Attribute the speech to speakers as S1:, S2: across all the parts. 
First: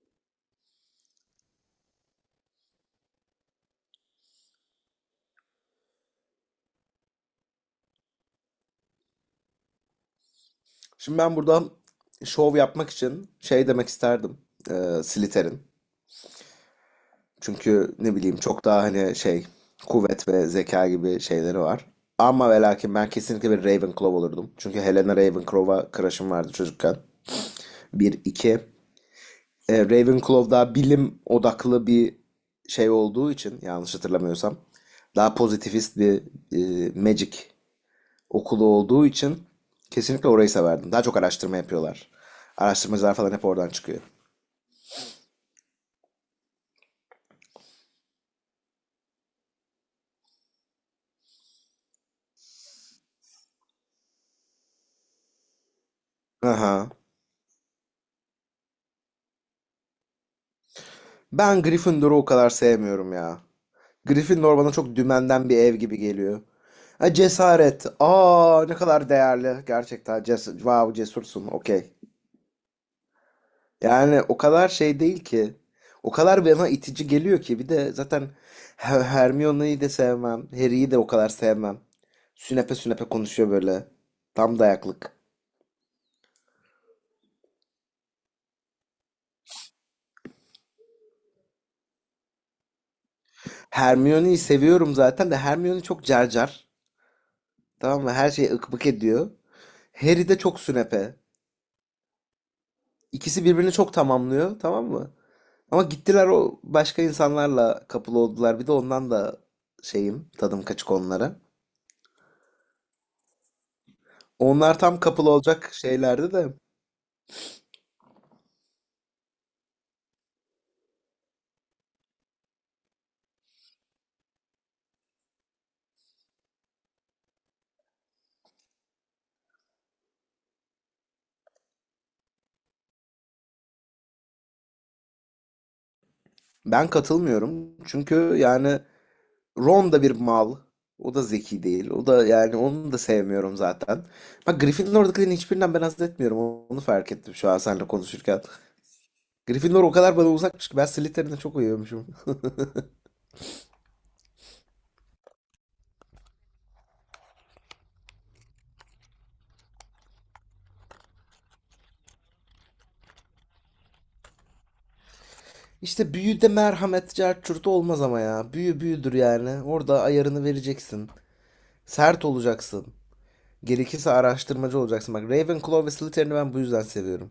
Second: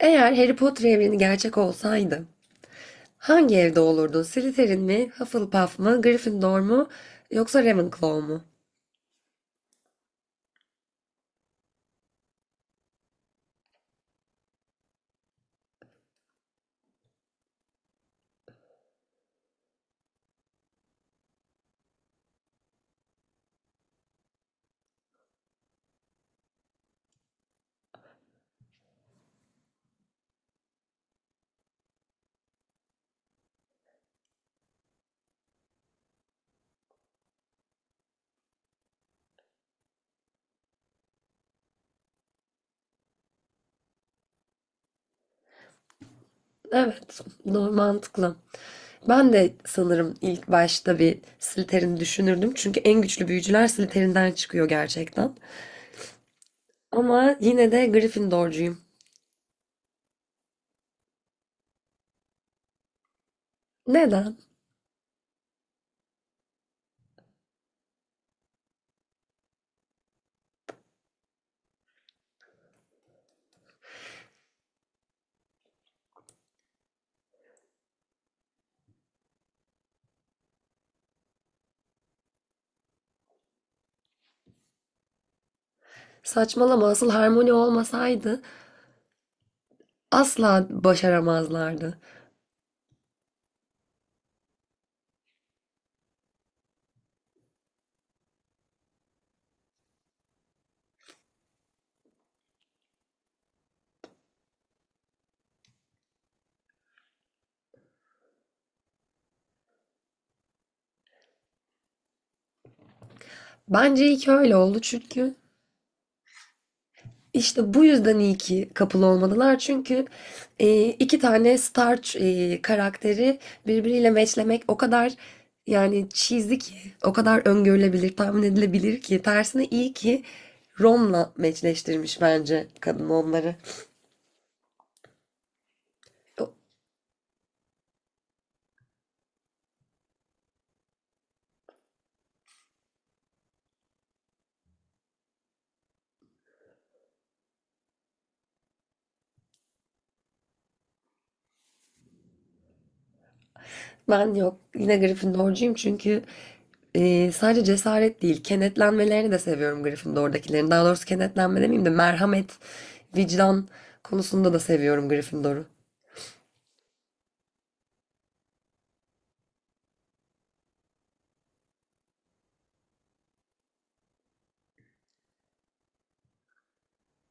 S1: Eğer Harry Potter evreni gerçek olsaydı hangi evde olurdu? Slytherin mi, Hufflepuff mı, Gryffindor mu yoksa Ravenclaw mu?
S2: Şimdi ben burada şov yapmak için şey demek isterdim. Slytherin. Çünkü ne bileyim çok daha hani şey kuvvet ve zeka gibi şeyleri var. Ama ve lakin ben kesinlikle bir Ravenclaw olurdum. Çünkü Helena Ravenclaw'a crush'ım vardı çocukken. Bir, iki. Ravenclaw daha bilim odaklı bir şey olduğu için yanlış hatırlamıyorsam. Daha pozitivist bir magic okulu olduğu için kesinlikle orayı severdim. Daha çok araştırma yapıyorlar. Araştırmacılar falan hep oradan çıkıyor.
S1: Evet, doğru mantıklı. Ben de sanırım ilk başta bir Slytherin düşünürdüm. Çünkü en güçlü büyücüler Slytherin'den çıkıyor gerçekten.
S2: Aha.
S1: Ama yine de Gryffindorcuyum.
S2: Ben Gryffindor'u o kadar sevmiyorum ya.
S1: Neden?
S2: Gryffindor bana çok dümenden bir ev gibi geliyor. Ha, cesaret. Aa ne kadar değerli. Gerçekten wow, cesursun. Okey. Yani o kadar şey değil ki. O kadar bana itici geliyor ki. Bir de zaten Hermione'yi de sevmem. Harry'yi de o kadar sevmem. Sünepe sünepe konuşuyor böyle. Tam dayaklık.
S1: Saçmalama, asıl Harmony olmasaydı asla başaramazlardı.
S2: Hermione'yi seviyorum zaten de Hermione çok carcar. Tamam mı? Her şeyi ıkmık ediyor. Harry de çok sünepe. İkisi birbirini çok tamamlıyor, tamam mı? Ama gittiler o başka insanlarla kapılı oldular. Bir de ondan da şeyim, tadım kaçık onlara.
S1: Bence iyi ki öyle
S2: Onlar
S1: oldu,
S2: tam kapılı
S1: çünkü
S2: olacak şeylerdi de
S1: İşte bu yüzden iyi ki kapılı olmadılar. Çünkü iki tane star karakteri birbiriyle matchlemek o kadar yani cheesy ki, o kadar öngörülebilir, tahmin edilebilir ki. Tersine iyi ki Rom'la matchleştirmiş bence kadın onları.
S2: ben katılmıyorum. Çünkü yani Ron da bir mal. O da zeki değil. O da yani onu da sevmiyorum zaten. Bak Gryffindor'dakilerin hiçbirinden ben haz etmiyorum. Onu fark ettim şu an seninle konuşurken. Gryffindor o kadar bana uzakmış ki ben Slytherin'e çok uyuyormuşum.
S1: Ben yok yine Gryffindorcuyum, çünkü sadece cesaret değil kenetlenmelerini de seviyorum Gryffindor'dakilerin. Daha doğrusu kenetlenme demeyeyim de merhamet, vicdan konusunda da seviyorum Gryffindor'u.
S2: İşte büyüde merhamet cart curt olmaz ama ya. Büyü büyüdür yani. Orada ayarını vereceksin. Sert olacaksın. Gerekirse araştırmacı olacaksın. Bak Ravenclaw ve Slytherin'i ben bu yüzden seviyorum.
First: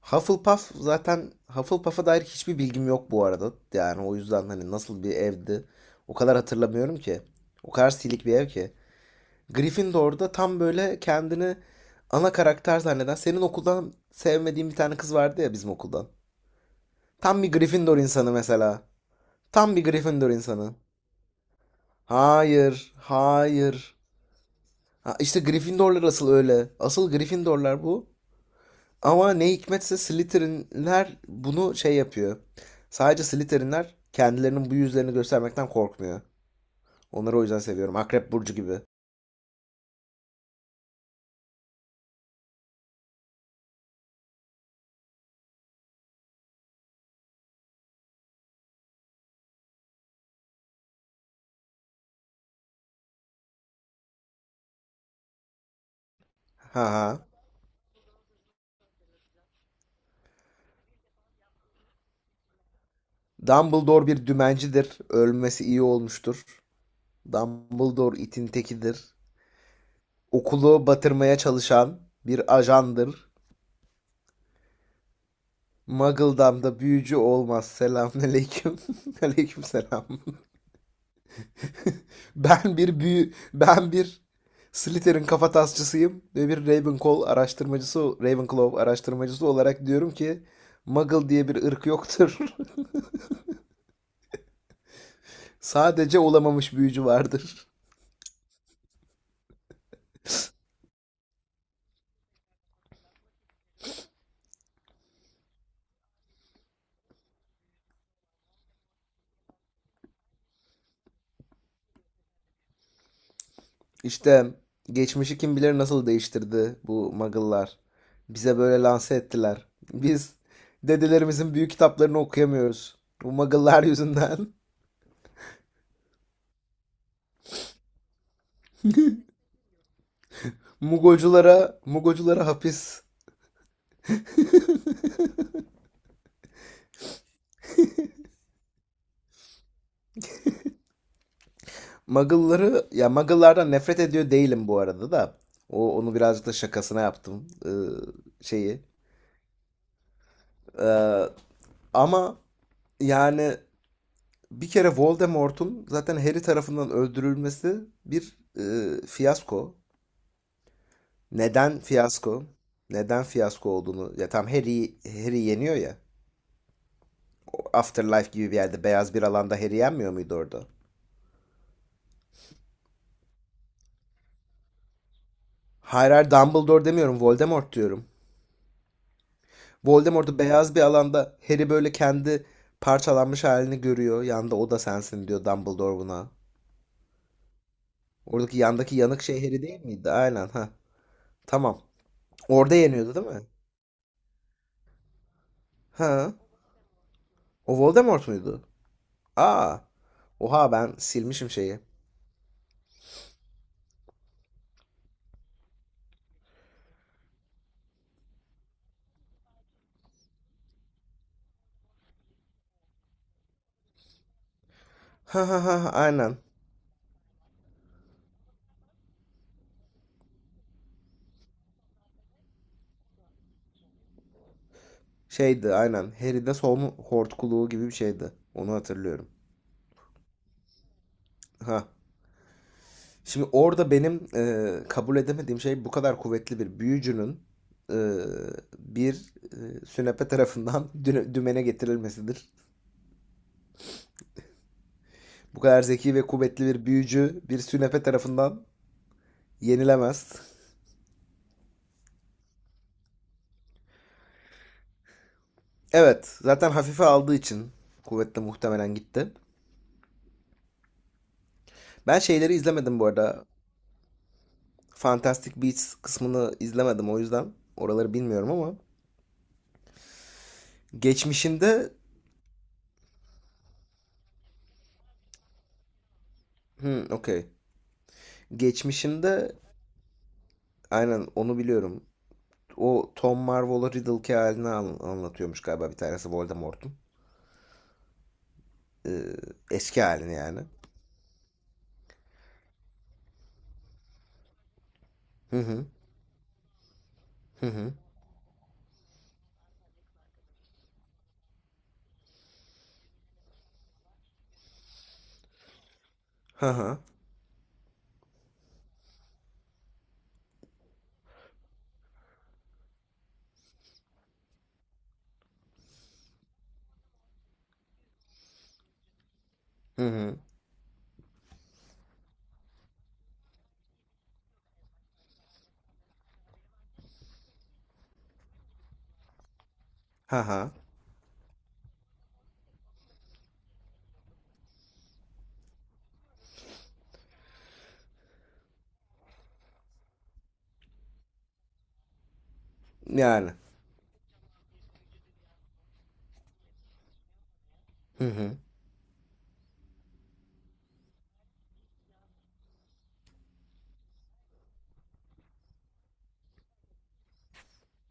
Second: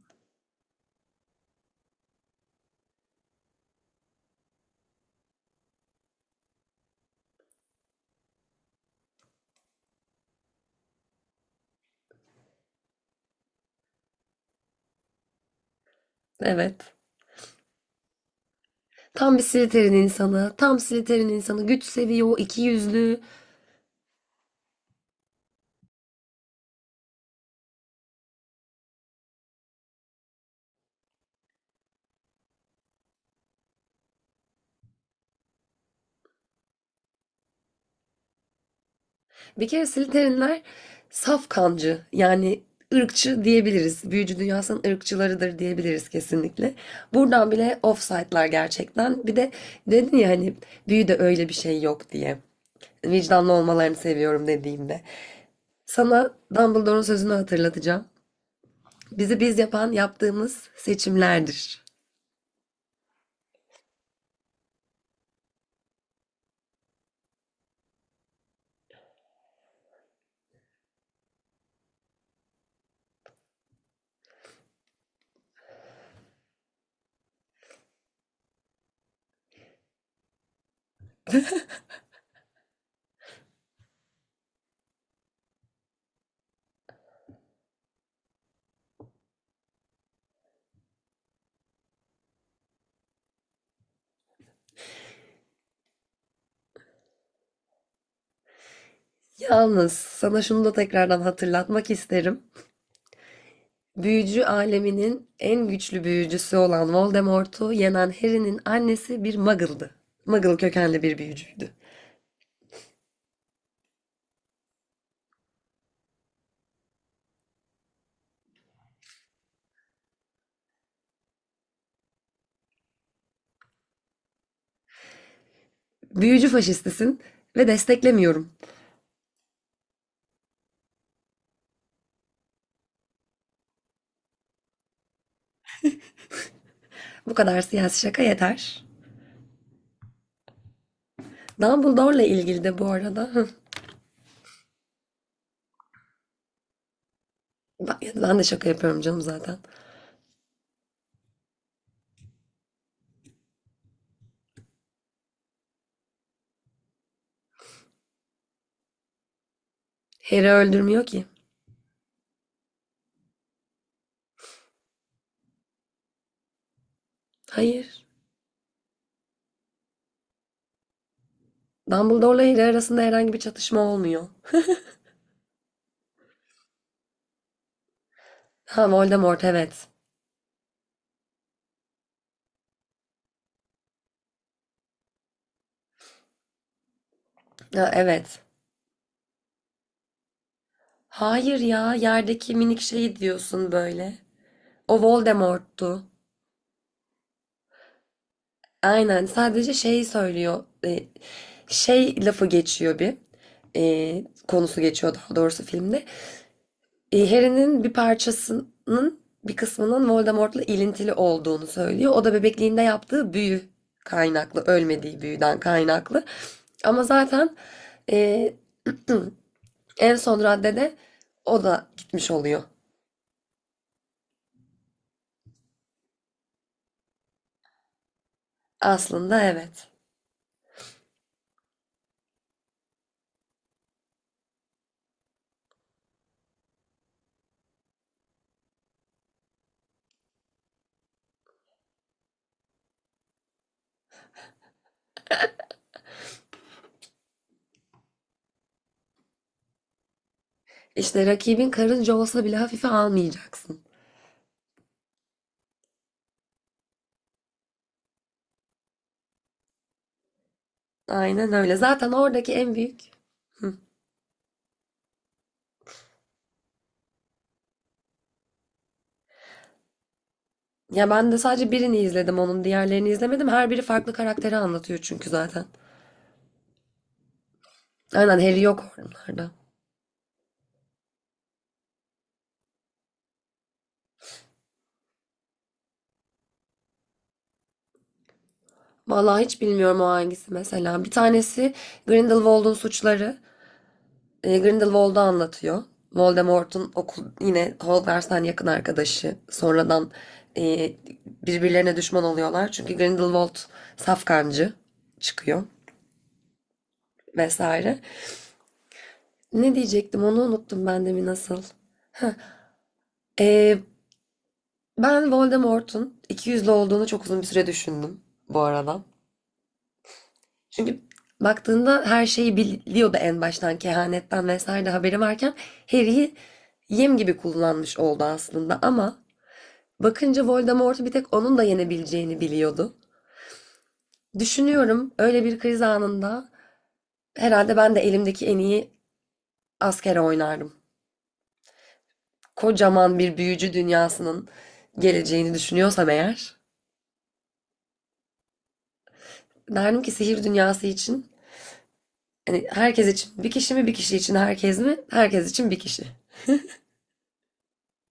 S2: Hufflepuff zaten Hufflepuff'a dair hiçbir bilgim yok bu arada. Yani o yüzden hani nasıl bir evdi o kadar hatırlamıyorum ki. O kadar silik bir ev ki. Gryffindor'da tam böyle kendini ana karakter zanneden senin okuldan sevmediğin bir tane kız vardı ya bizim okuldan.
S1: Evet.
S2: Tam bir Gryffindor insanı mesela.
S1: Tam bir
S2: Tam bir
S1: Slytherin
S2: Gryffindor
S1: insanı.
S2: insanı.
S1: Tam Slytherin insanı. Güç seviyor, iki
S2: Hayır,
S1: yüzlü.
S2: hayır. Ha, işte Gryffindorlar asıl öyle. Asıl Gryffindorlar bu. Ama ne hikmetse Slytherinler bunu şey yapıyor. Sadece Slytherinler kendilerinin bu yüzlerini göstermekten korkmuyor. Onları o yüzden seviyorum. Akrep Burcu gibi.
S1: Bir kere Slytherinler saf kancı. Yani ırkçı diyebiliriz. Büyücü dünyasının ırkçılarıdır diyebiliriz kesinlikle. Buradan bile offside'lar gerçekten. Bir de dedin ya hani büyüde öyle bir şey yok diye. Vicdanlı olmalarını seviyorum dediğimde. Sana
S2: Ha
S1: Dumbledore'un
S2: ha.
S1: sözünü hatırlatacağım. Bizi biz yapan yaptığımız seçimlerdir.
S2: Dumbledore bir dümencidir. Ölmesi iyi olmuştur. Dumbledore itin tekidir. Okulu batırmaya çalışan bir ajandır. Muggledam'da büyücü olmaz. Selamünaleyküm. Aleykümselam. Ben bir Slytherin kafatasçısıyım ve bir Ravenclaw araştırmacısı olarak diyorum ki Muggle diye bir ırk yoktur. Sadece olamamış büyücü vardır.
S1: Yalnız sana şunu da tekrardan hatırlatmak isterim. Büyücü aleminin en güçlü büyücüsü olan Voldemort'u yenen Harry'nin annesi bir muggle'dı. Muggle kökenli bir büyücüydü.
S2: İşte geçmişi kim bilir nasıl değiştirdi bu Muggle'lar. Bize böyle lanse ettiler. Biz dedelerimizin büyük kitaplarını okuyamıyoruz. Bu Muggle'lar yüzünden.
S1: Büyücü faşistisin ve desteklemiyorum.
S2: Mugoculara, Mugoculara hapis.
S1: Bu kadar siyasi şaka yeter. Dumbledore'la ilgili de bu
S2: Muggle'ları, ya
S1: arada.
S2: Muggle'lardan nefret ediyor değilim bu arada da. O onu birazcık da şakasına yaptım
S1: Ben de şaka
S2: şeyi.
S1: yapıyorum canım zaten.
S2: Ee, ama yani bir kere Voldemort'un zaten Harry tarafından öldürülmesi bir fiyasko.
S1: Harry öldürmüyor ki.
S2: Neden fiyasko? Neden fiyasko olduğunu. Ya tam Harry Harry yeniyor ya.
S1: Hayır.
S2: Afterlife gibi bir yerde beyaz bir alanda Harry yenmiyor muydu orada?
S1: Dumbledore'la Harry arasında herhangi bir çatışma olmuyor.
S2: Hayır hayır Dumbledore demiyorum, Voldemort diyorum.
S1: Ha, Voldemort, evet.
S2: Voldemort'u beyaz bir alanda Harry böyle kendi parçalanmış halini görüyor. Yanda o da sensin diyor Dumbledore buna.
S1: Ha, evet.
S2: Oradaki yandaki yanık şey Harry değil miydi? Aynen ha.
S1: Hayır
S2: Tamam.
S1: ya, yerdeki
S2: Orada
S1: minik
S2: yeniyordu
S1: şeyi
S2: değil mi?
S1: diyorsun böyle. O Voldemort'tu.
S2: Ha. O Voldemort muydu?
S1: Aynen, sadece
S2: Aa.
S1: şey söylüyor,
S2: Oha ben silmişim şeyi.
S1: şey lafı geçiyor, bir konusu geçiyor daha doğrusu filmde. Harry'nin bir parçasının bir kısmının Voldemort'la ilintili olduğunu söylüyor. O da bebekliğinde yaptığı büyü kaynaklı, ölmediği
S2: Ha
S1: büyüden
S2: ha ha
S1: kaynaklı,
S2: aynen.
S1: ama zaten e, en son raddede o da gitmiş oluyor.
S2: Şeydi aynen. Harry'de solun hortkuluğu gibi bir şeydi. Onu hatırlıyorum.
S1: Aslında evet.
S2: Ha. Şimdi orada benim kabul edemediğim şey bu kadar kuvvetli bir büyücünün e, bir sünepe tarafından dümene getirilmesidir. Bu kadar zeki ve kuvvetli bir büyücü bir sünepe tarafından yenilemez.
S1: İşte rakibin karınca olsa bile hafife almayacaksın.
S2: Evet, zaten hafife aldığı için kuvvetle muhtemelen gitti.
S1: Aynen öyle. Zaten
S2: Ben
S1: oradaki
S2: şeyleri
S1: en
S2: izlemedim
S1: büyük.
S2: bu arada.
S1: Hı.
S2: Fantastic Beasts kısmını izlemedim o yüzden oraları bilmiyorum ama
S1: Ya ben de sadece
S2: geçmişinde
S1: birini izledim onun. Diğerlerini izlemedim. Her biri farklı karakteri anlatıyor çünkü zaten.
S2: okey.
S1: Aynen, Harry yok onlarda.
S2: Geçmişinde aynen onu biliyorum. O Tom Marvola Riddle'ki halini anlatıyormuş galiba bir tanesi Voldemort'un. Ee,
S1: Vallahi hiç bilmiyorum
S2: eski
S1: o
S2: halini
S1: hangisi
S2: yani.
S1: mesela. Bir tanesi Grindelwald'un suçları. Grindelwald'u
S2: Hı
S1: anlatıyor.
S2: hı.
S1: Voldemort'un okul
S2: Hı
S1: yine
S2: hı.
S1: Hogwarts'tan yakın arkadaşı. Sonradan e, birbirlerine düşman oluyorlar. Çünkü Grindelwald safkancı çıkıyor
S2: Ha ha.
S1: vesaire. Ne diyecektim onu unuttum ben de mi nasıl? Ee, Ben Voldemort'un ikiyüzlü olduğunu çok uzun bir süre düşündüm bu arada.
S2: Hı hı.
S1: Çünkü baktığında her şeyi biliyordu en baştan, kehanetten vesaire de haberi varken Harry'i yem gibi kullanmış oldu aslında, ama
S2: Ha
S1: bakınca
S2: ha.
S1: Voldemort'u bir tek onun da yenebileceğini biliyordu. Düşünüyorum, öyle bir kriz anında herhalde ben de elimdeki en iyi askere oynardım. Kocaman bir
S2: Yani.
S1: büyücü dünyasının geleceğini düşünüyorsam eğer,
S2: Hı hı.
S1: derdim ki sihir dünyası için hani herkes için bir kişi mi, bir kişi için herkes mi? Herkes için bir kişi.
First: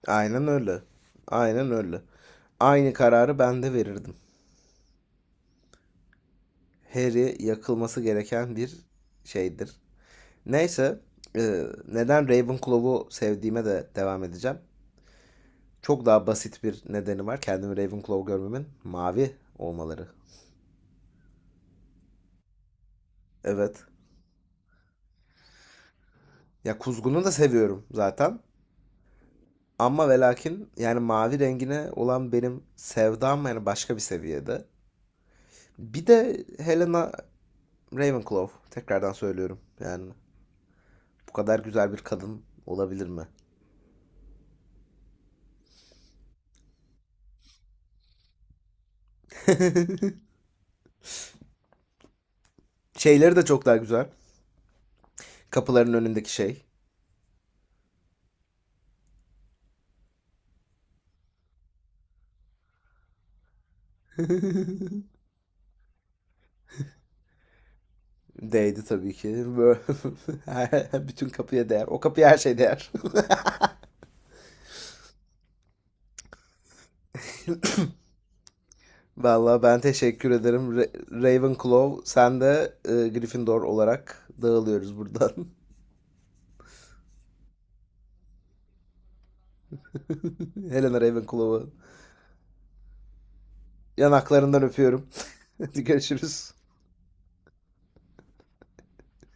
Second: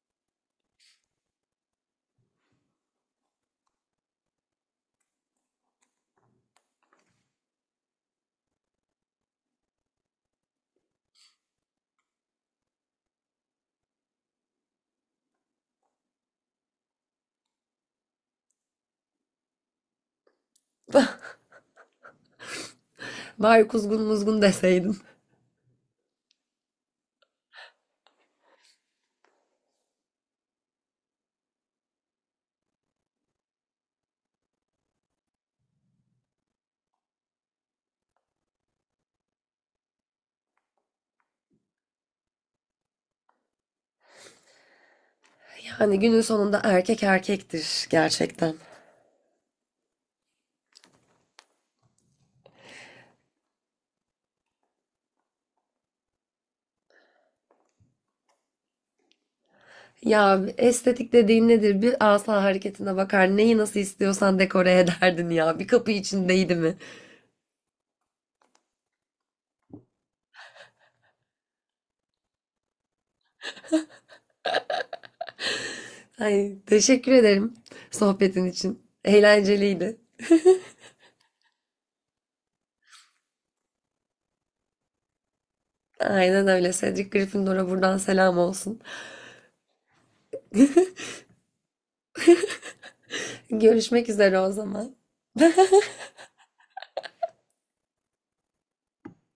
S2: Aynen öyle. Aynen öyle. Aynı kararı ben de verirdim. Harry yakılması gereken bir şeydir. Neyse, neden Ravenclaw'u sevdiğime de devam edeceğim. Çok daha basit bir nedeni var. Kendimi Ravenclaw görmemin mavi olmaları.
S1: Bari
S2: Evet.
S1: kuzgun muzgun deseydim.
S2: Ya kuzgunu da seviyorum zaten. Ama ve lakin yani mavi rengine olan benim sevdam yani başka bir seviyede. Bir de Helena Ravenclaw. Tekrardan söylüyorum. Yani bu kadar güzel bir kadın olabilir mi?
S1: Yani günün sonunda erkek erkektir gerçekten.
S2: Şeyleri de çok daha güzel. Kapıların önündeki şey.
S1: Ya estetik dediğin nedir? Bir asa hareketine bakar. Neyi nasıl istiyorsan dekore ederdin ya. Bir kapı içindeydi mi?
S2: Değdi tabii ki. Bütün kapıya değer. O kapıya her şey değer.
S1: Ay, teşekkür ederim sohbetin için.
S2: Vallahi ben
S1: Eğlenceliydi.
S2: teşekkür ederim. Ravenclaw sen de Gryffindor olarak dağılıyoruz buradan.
S1: Aynen öyle. Cedric Gryffindor'a buradan selam olsun.
S2: Helena Ravenclaw'ı
S1: Görüşmek üzere o
S2: yanaklarından
S1: zaman.
S2: öpüyorum. Hadi görüşürüz.